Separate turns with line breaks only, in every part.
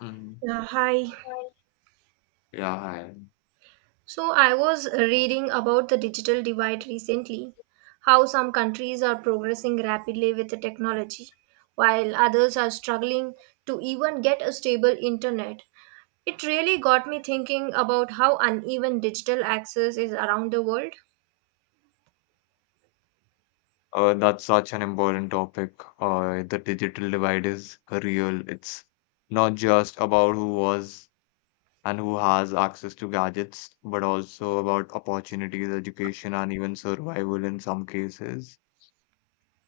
Mm.
Yeah, hi.
Yeah, hi.
So I was reading about the digital divide recently, how some countries are progressing rapidly with the technology, while others are struggling to even get a stable internet. It really got me thinking about how uneven digital access is around the world.
That's such an important topic. The digital divide is real. It's not just about who was and who has access to gadgets, but also about opportunities, education, and even survival in some cases.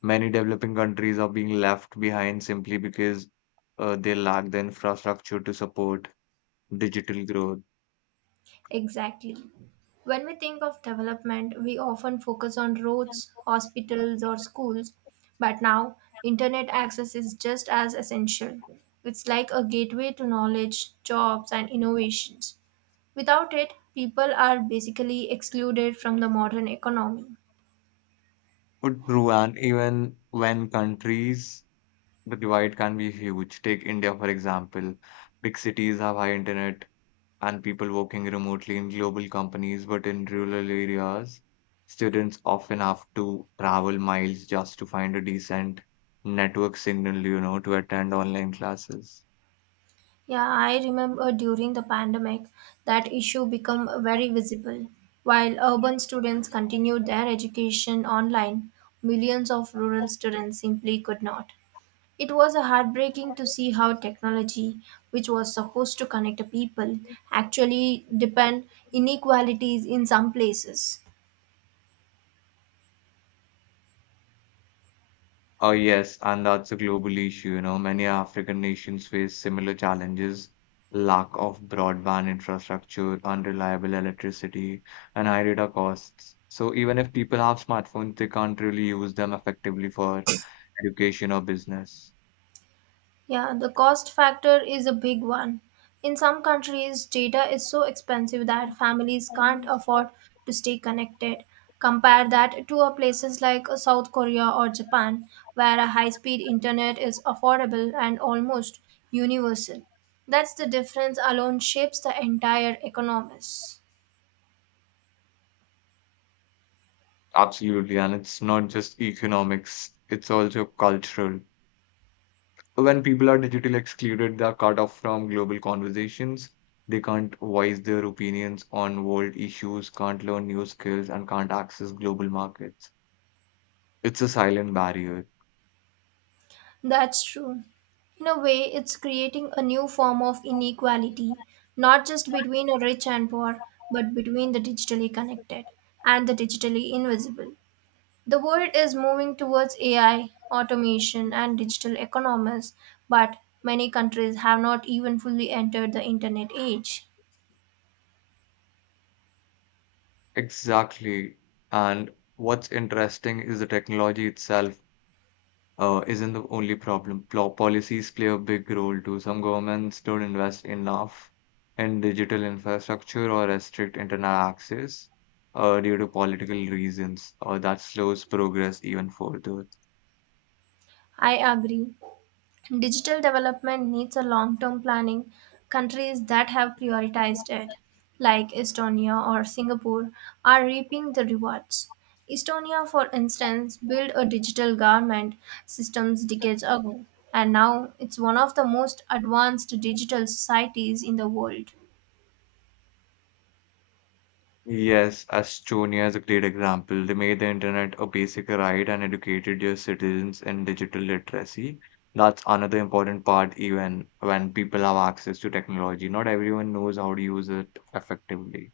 Many developing countries are being left behind simply because they lack the infrastructure to support digital growth.
Exactly. When we think of development, we often focus on roads, hospitals, or schools, but now internet access is just as essential. It's like a gateway to knowledge, jobs, and innovations. Without it, people are basically excluded from the modern economy.
But Ruan, even when countries the divide can be huge. Take India, for example. Big cities have high internet and people working remotely in global companies, but in rural areas, students often have to travel miles just to find a decent network signal, you know, to attend online classes.
Yeah, I remember during the pandemic that issue become very visible. While urban students continued their education online, millions of rural students simply could not. It was heartbreaking to see how technology, which was supposed to connect people, actually depend inequalities in some places.
Oh, yes, and that's a global issue. You know, many African nations face similar challenges, lack of broadband infrastructure, unreliable electricity, and high data costs. So even if people have smartphones, they can't really use them effectively for education or business.
Yeah, the cost factor is a big one. In some countries, data is so expensive that families can't afford to stay connected. Compare that to a places like South Korea or Japan, where a high-speed internet is affordable and almost universal. That's the difference alone shapes the entire economies.
Absolutely, and it's not just economics, it's also cultural. When people are digitally excluded, they are cut off from global conversations. They can't voice their opinions on world issues, can't learn new skills, and can't access global markets. It's a silent barrier.
That's true. In a way, it's creating a new form of inequality, not just between the rich and poor, but between the digitally connected and the digitally invisible. The world is moving towards AI, automation, and digital economies, but many countries have not even fully entered the internet age.
Exactly. And what's interesting is the technology itself isn't the only problem. Policies play a big role too. Some governments don't invest enough in digital infrastructure or restrict internet access due to political reasons, or that slows progress even further.
I agree. Digital development needs a long-term planning. Countries that have prioritized it, like Estonia or Singapore, are reaping the rewards. Estonia, for instance, built a digital government systems decades ago, and now it's one of the most advanced digital societies in the world.
Yes, Estonia is a great example. They made the internet a basic right and educated their citizens in digital literacy. That's another important part, even when people have access to technology. Not everyone knows how to use it effectively.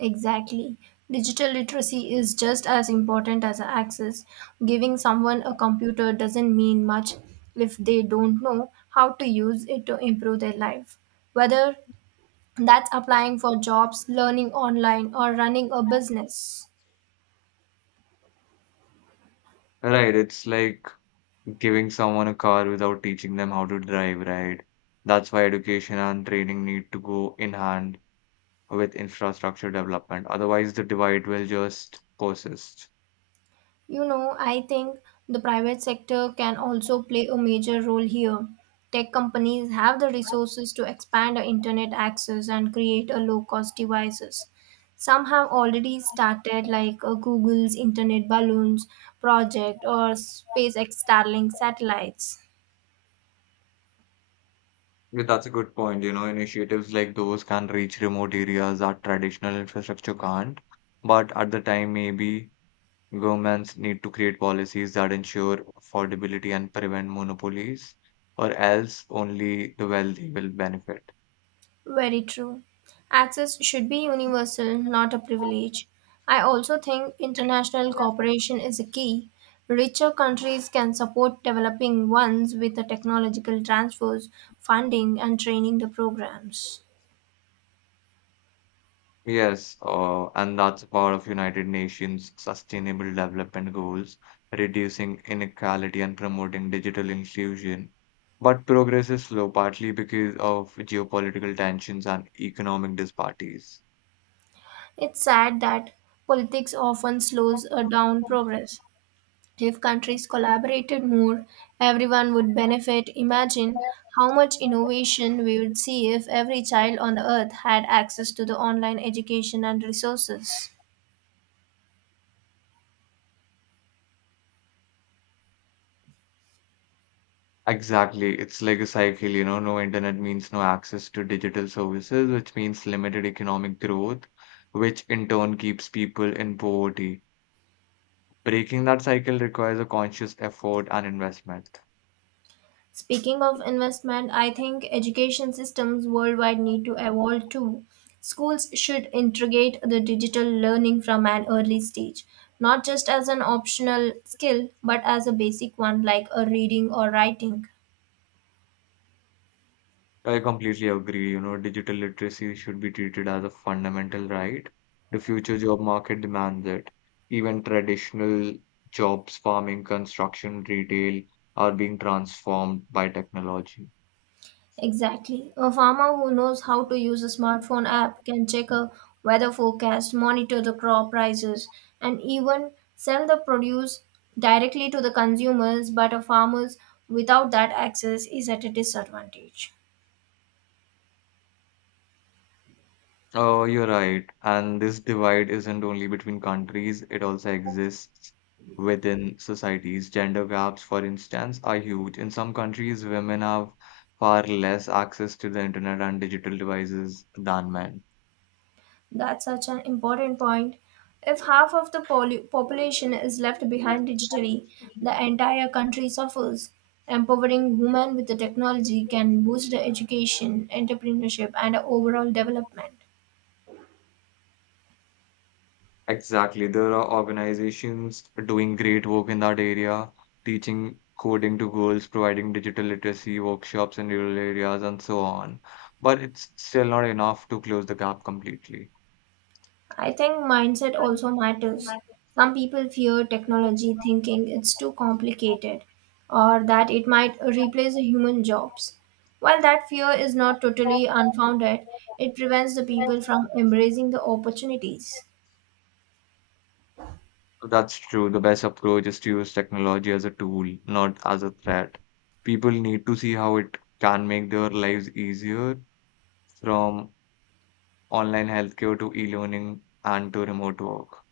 Exactly. Digital literacy is just as important as access. Giving someone a computer doesn't mean much if they don't know how to use it to improve their life. Whether that's applying for jobs, learning online, or running a business.
Right, it's like giving someone a car without teaching them how to drive, right? That's why education and training need to go in hand with infrastructure development. Otherwise, the divide will just persist.
I think the private sector can also play a major role here. Tech companies have the resources to expand our internet access and create a low-cost devices. Some have already started, like Google's Internet Balloons project or SpaceX Starlink satellites.
Yeah, that's a good point. You know, initiatives like those can reach remote areas that traditional infrastructure can't. But at the time, maybe governments need to create policies that ensure affordability and prevent monopolies, or else only the wealthy will benefit.
Very true. Access should be universal, not a privilege. I also think international cooperation is a key. Richer countries can support developing ones with the technological transfers, funding, and training the programs.
Yes, and that's part of United Nations Sustainable Development Goals, reducing inequality and promoting digital inclusion. But progress is slow, partly because of geopolitical tensions and economic disparities.
It's sad that politics often slows down progress. If countries collaborated more, everyone would benefit. Imagine how much innovation we would see if every child on the earth had access to the online education and resources.
Exactly, it's like a cycle, you know, no internet means no access to digital services, which means limited economic growth, which in turn keeps people in poverty. Breaking that cycle requires a conscious effort and investment.
Speaking of investment, I think education systems worldwide need to evolve too. Schools should integrate the digital learning from an early stage, not just as an optional skill, but as a basic one like a reading or writing.
I completely agree. You know, digital literacy should be treated as a fundamental right. The future job market demands it. Even traditional jobs, farming, construction, retail, are being transformed by technology.
Exactly. A farmer who knows how to use a smartphone app can check a weather forecast, monitor the crop prices, and even sell the produce directly to the consumers. But a farmer without that access is at a disadvantage.
Oh, you're right. And this divide isn't only between countries, it also exists within societies. Gender gaps, for instance, are huge. In some countries, women have far less access to the internet and digital devices than men.
That's such an important point. If half of the population is left behind digitally, the entire country suffers. Empowering women with the technology can boost the education, entrepreneurship, and overall development.
Exactly. There are organizations doing great work in that area, teaching coding to girls, providing digital literacy workshops in rural areas, and so on. But it's still not enough to close the gap completely.
I think mindset also matters. Some people fear technology thinking it's too complicated or that it might replace human jobs. While that fear is not totally unfounded, it prevents the people from embracing the opportunities.
That's true. The best approach is to use technology as a tool, not as a threat. People need to see how it can make their lives easier, from online healthcare to e-learning and to remote work.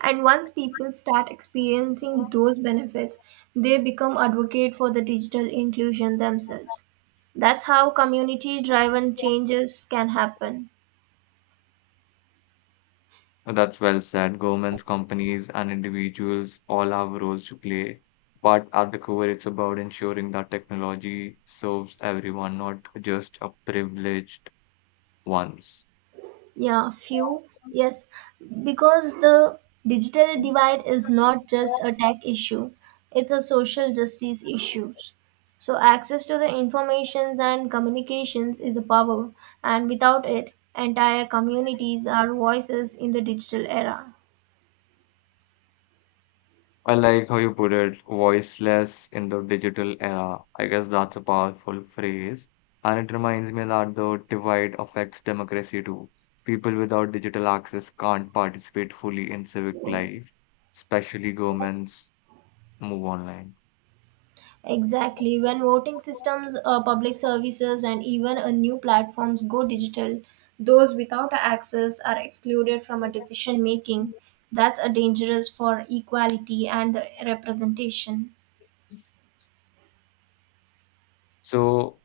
And once people start experiencing those benefits, they become advocate for the digital inclusion themselves. That's how community driven changes can happen.
That's well said. Governments, companies, and individuals all have roles to play. But at the core, it's about ensuring that technology serves everyone, not just a privileged ones.
Yeah, few. Yes, because the digital divide is not just a tech issue, it's a social justice issue. So access to the informations and communications is a power, and without it, entire communities are voices in the digital era.
I like how you put it, voiceless in the digital era. I guess that's a powerful phrase. And it reminds me that the divide affects democracy too. People without digital access can't participate fully in civic life, especially governments move online.
Exactly. When voting systems, public services, and even new platforms go digital, those without access are excluded from a decision making. That's a dangerous for equality and the representation.
So,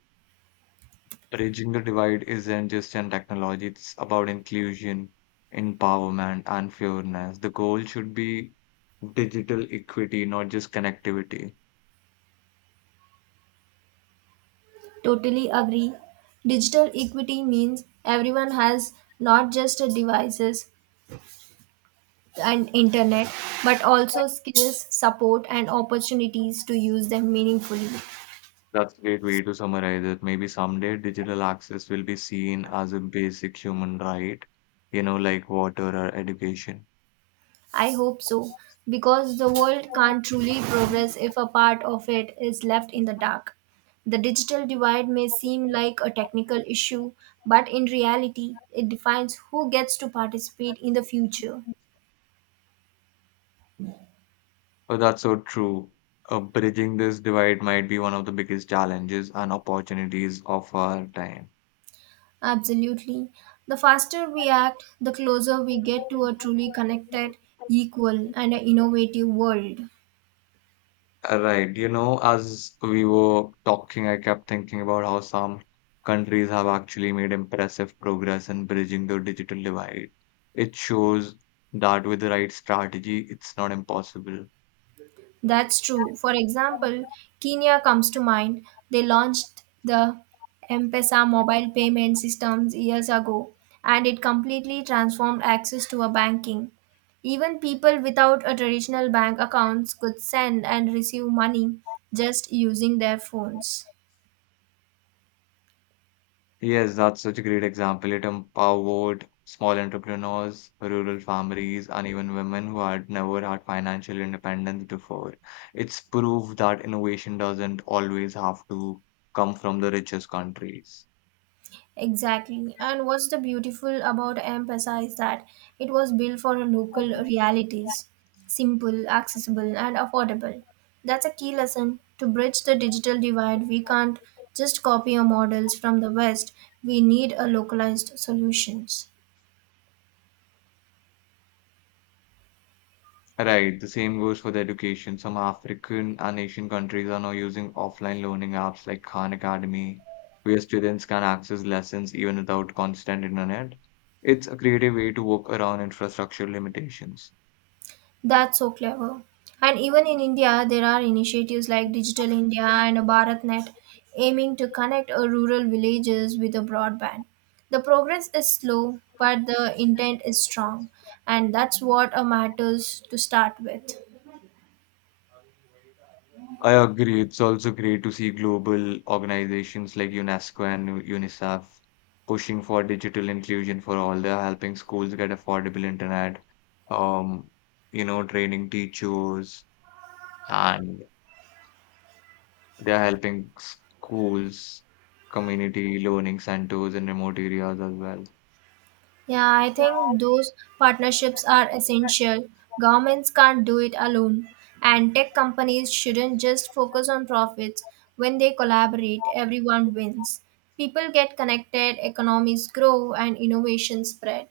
bridging the divide isn't just in technology, it's about inclusion, empowerment, and fairness. The goal should be digital equity, not just connectivity.
Totally agree. Digital equity means everyone has not just devices and internet, but also skills, support, and opportunities to use them meaningfully.
That's a great way to summarize it. Maybe someday digital access will be seen as a basic human right, you know, like water or education.
I hope so, because the world can't truly progress if a part of it is left in the dark. The digital divide may seem like a technical issue, but in reality, it defines who gets to participate in the future.
Oh, that's so true. Bridging this divide might be one of the biggest challenges and opportunities of our time.
Absolutely. The faster we act, the closer we get to a truly connected, equal, and an innovative world.
Right. You know, as we were talking, I kept thinking about how some countries have actually made impressive progress in bridging the digital divide. It shows that with the right strategy, it's not impossible.
That's true. For example, Kenya comes to mind. They launched the M-Pesa mobile payment systems years ago, and it completely transformed access to a banking. Even people without a traditional bank accounts could send and receive money just using their phones.
Yes, that's such a great example. It empowered small entrepreneurs, rural families, and even women who had never had financial independence before. It's proof that innovation doesn't always have to come from the richest countries.
Exactly. And what's the beautiful about emphasize that it was built for local realities, simple, accessible, and affordable. That's a key lesson to bridge the digital divide. We can't just copy our models from the West. We need a localized solutions.
Right, the same goes for the education. Some African and Asian countries are now using offline learning apps like Khan Academy, where students can access lessons even without constant internet. It's a creative way to work around infrastructure limitations.
That's so clever. And even in India, there are initiatives like Digital India and BharatNet aiming to connect rural villages with a broadband. The progress is slow, but the intent is strong, and that's what matters to start with.
I agree. It's also great to see global organizations like UNESCO and UNICEF pushing for digital inclusion for all. They're helping schools get affordable internet, um, you know, training teachers, and they're helping schools, community learning centers in remote areas as well.
Yeah, I think those partnerships are essential. Governments can't do it alone, and tech companies shouldn't just focus on profits. When they collaborate, everyone wins. People get connected, economies grow, and innovation spread.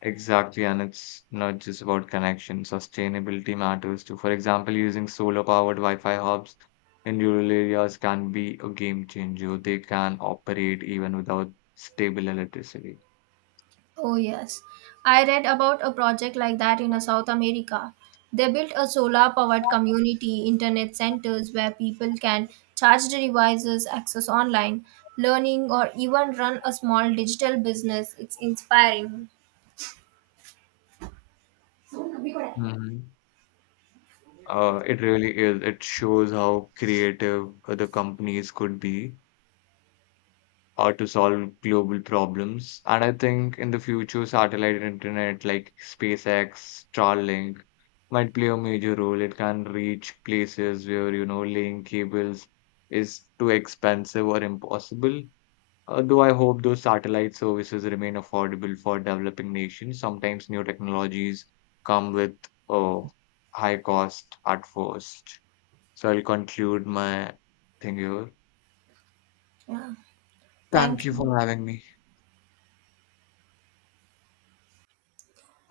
Exactly, and it's not just about connection. Sustainability matters too. For example, using solar-powered Wi-Fi hubs in rural areas can be a game changer. They can operate even without stable electricity.
Oh, yes. I read about a project like that in South America. They built a solar powered community internet centers where people can charge their devices, access online learning, or even run a small digital business. It's inspiring.
Mhm. It really is. It shows how creative other companies could be or to solve global problems. And I think in the future, satellite internet like SpaceX, Starlink might play a major role. It can reach places where, you know, laying cables is too expensive or impossible. Though I hope those satellite services remain affordable for developing nations. Sometimes new technologies come with a high cost at first. So I'll conclude my thing here.
Yeah.
Thank
Thank
you
you.
for having me.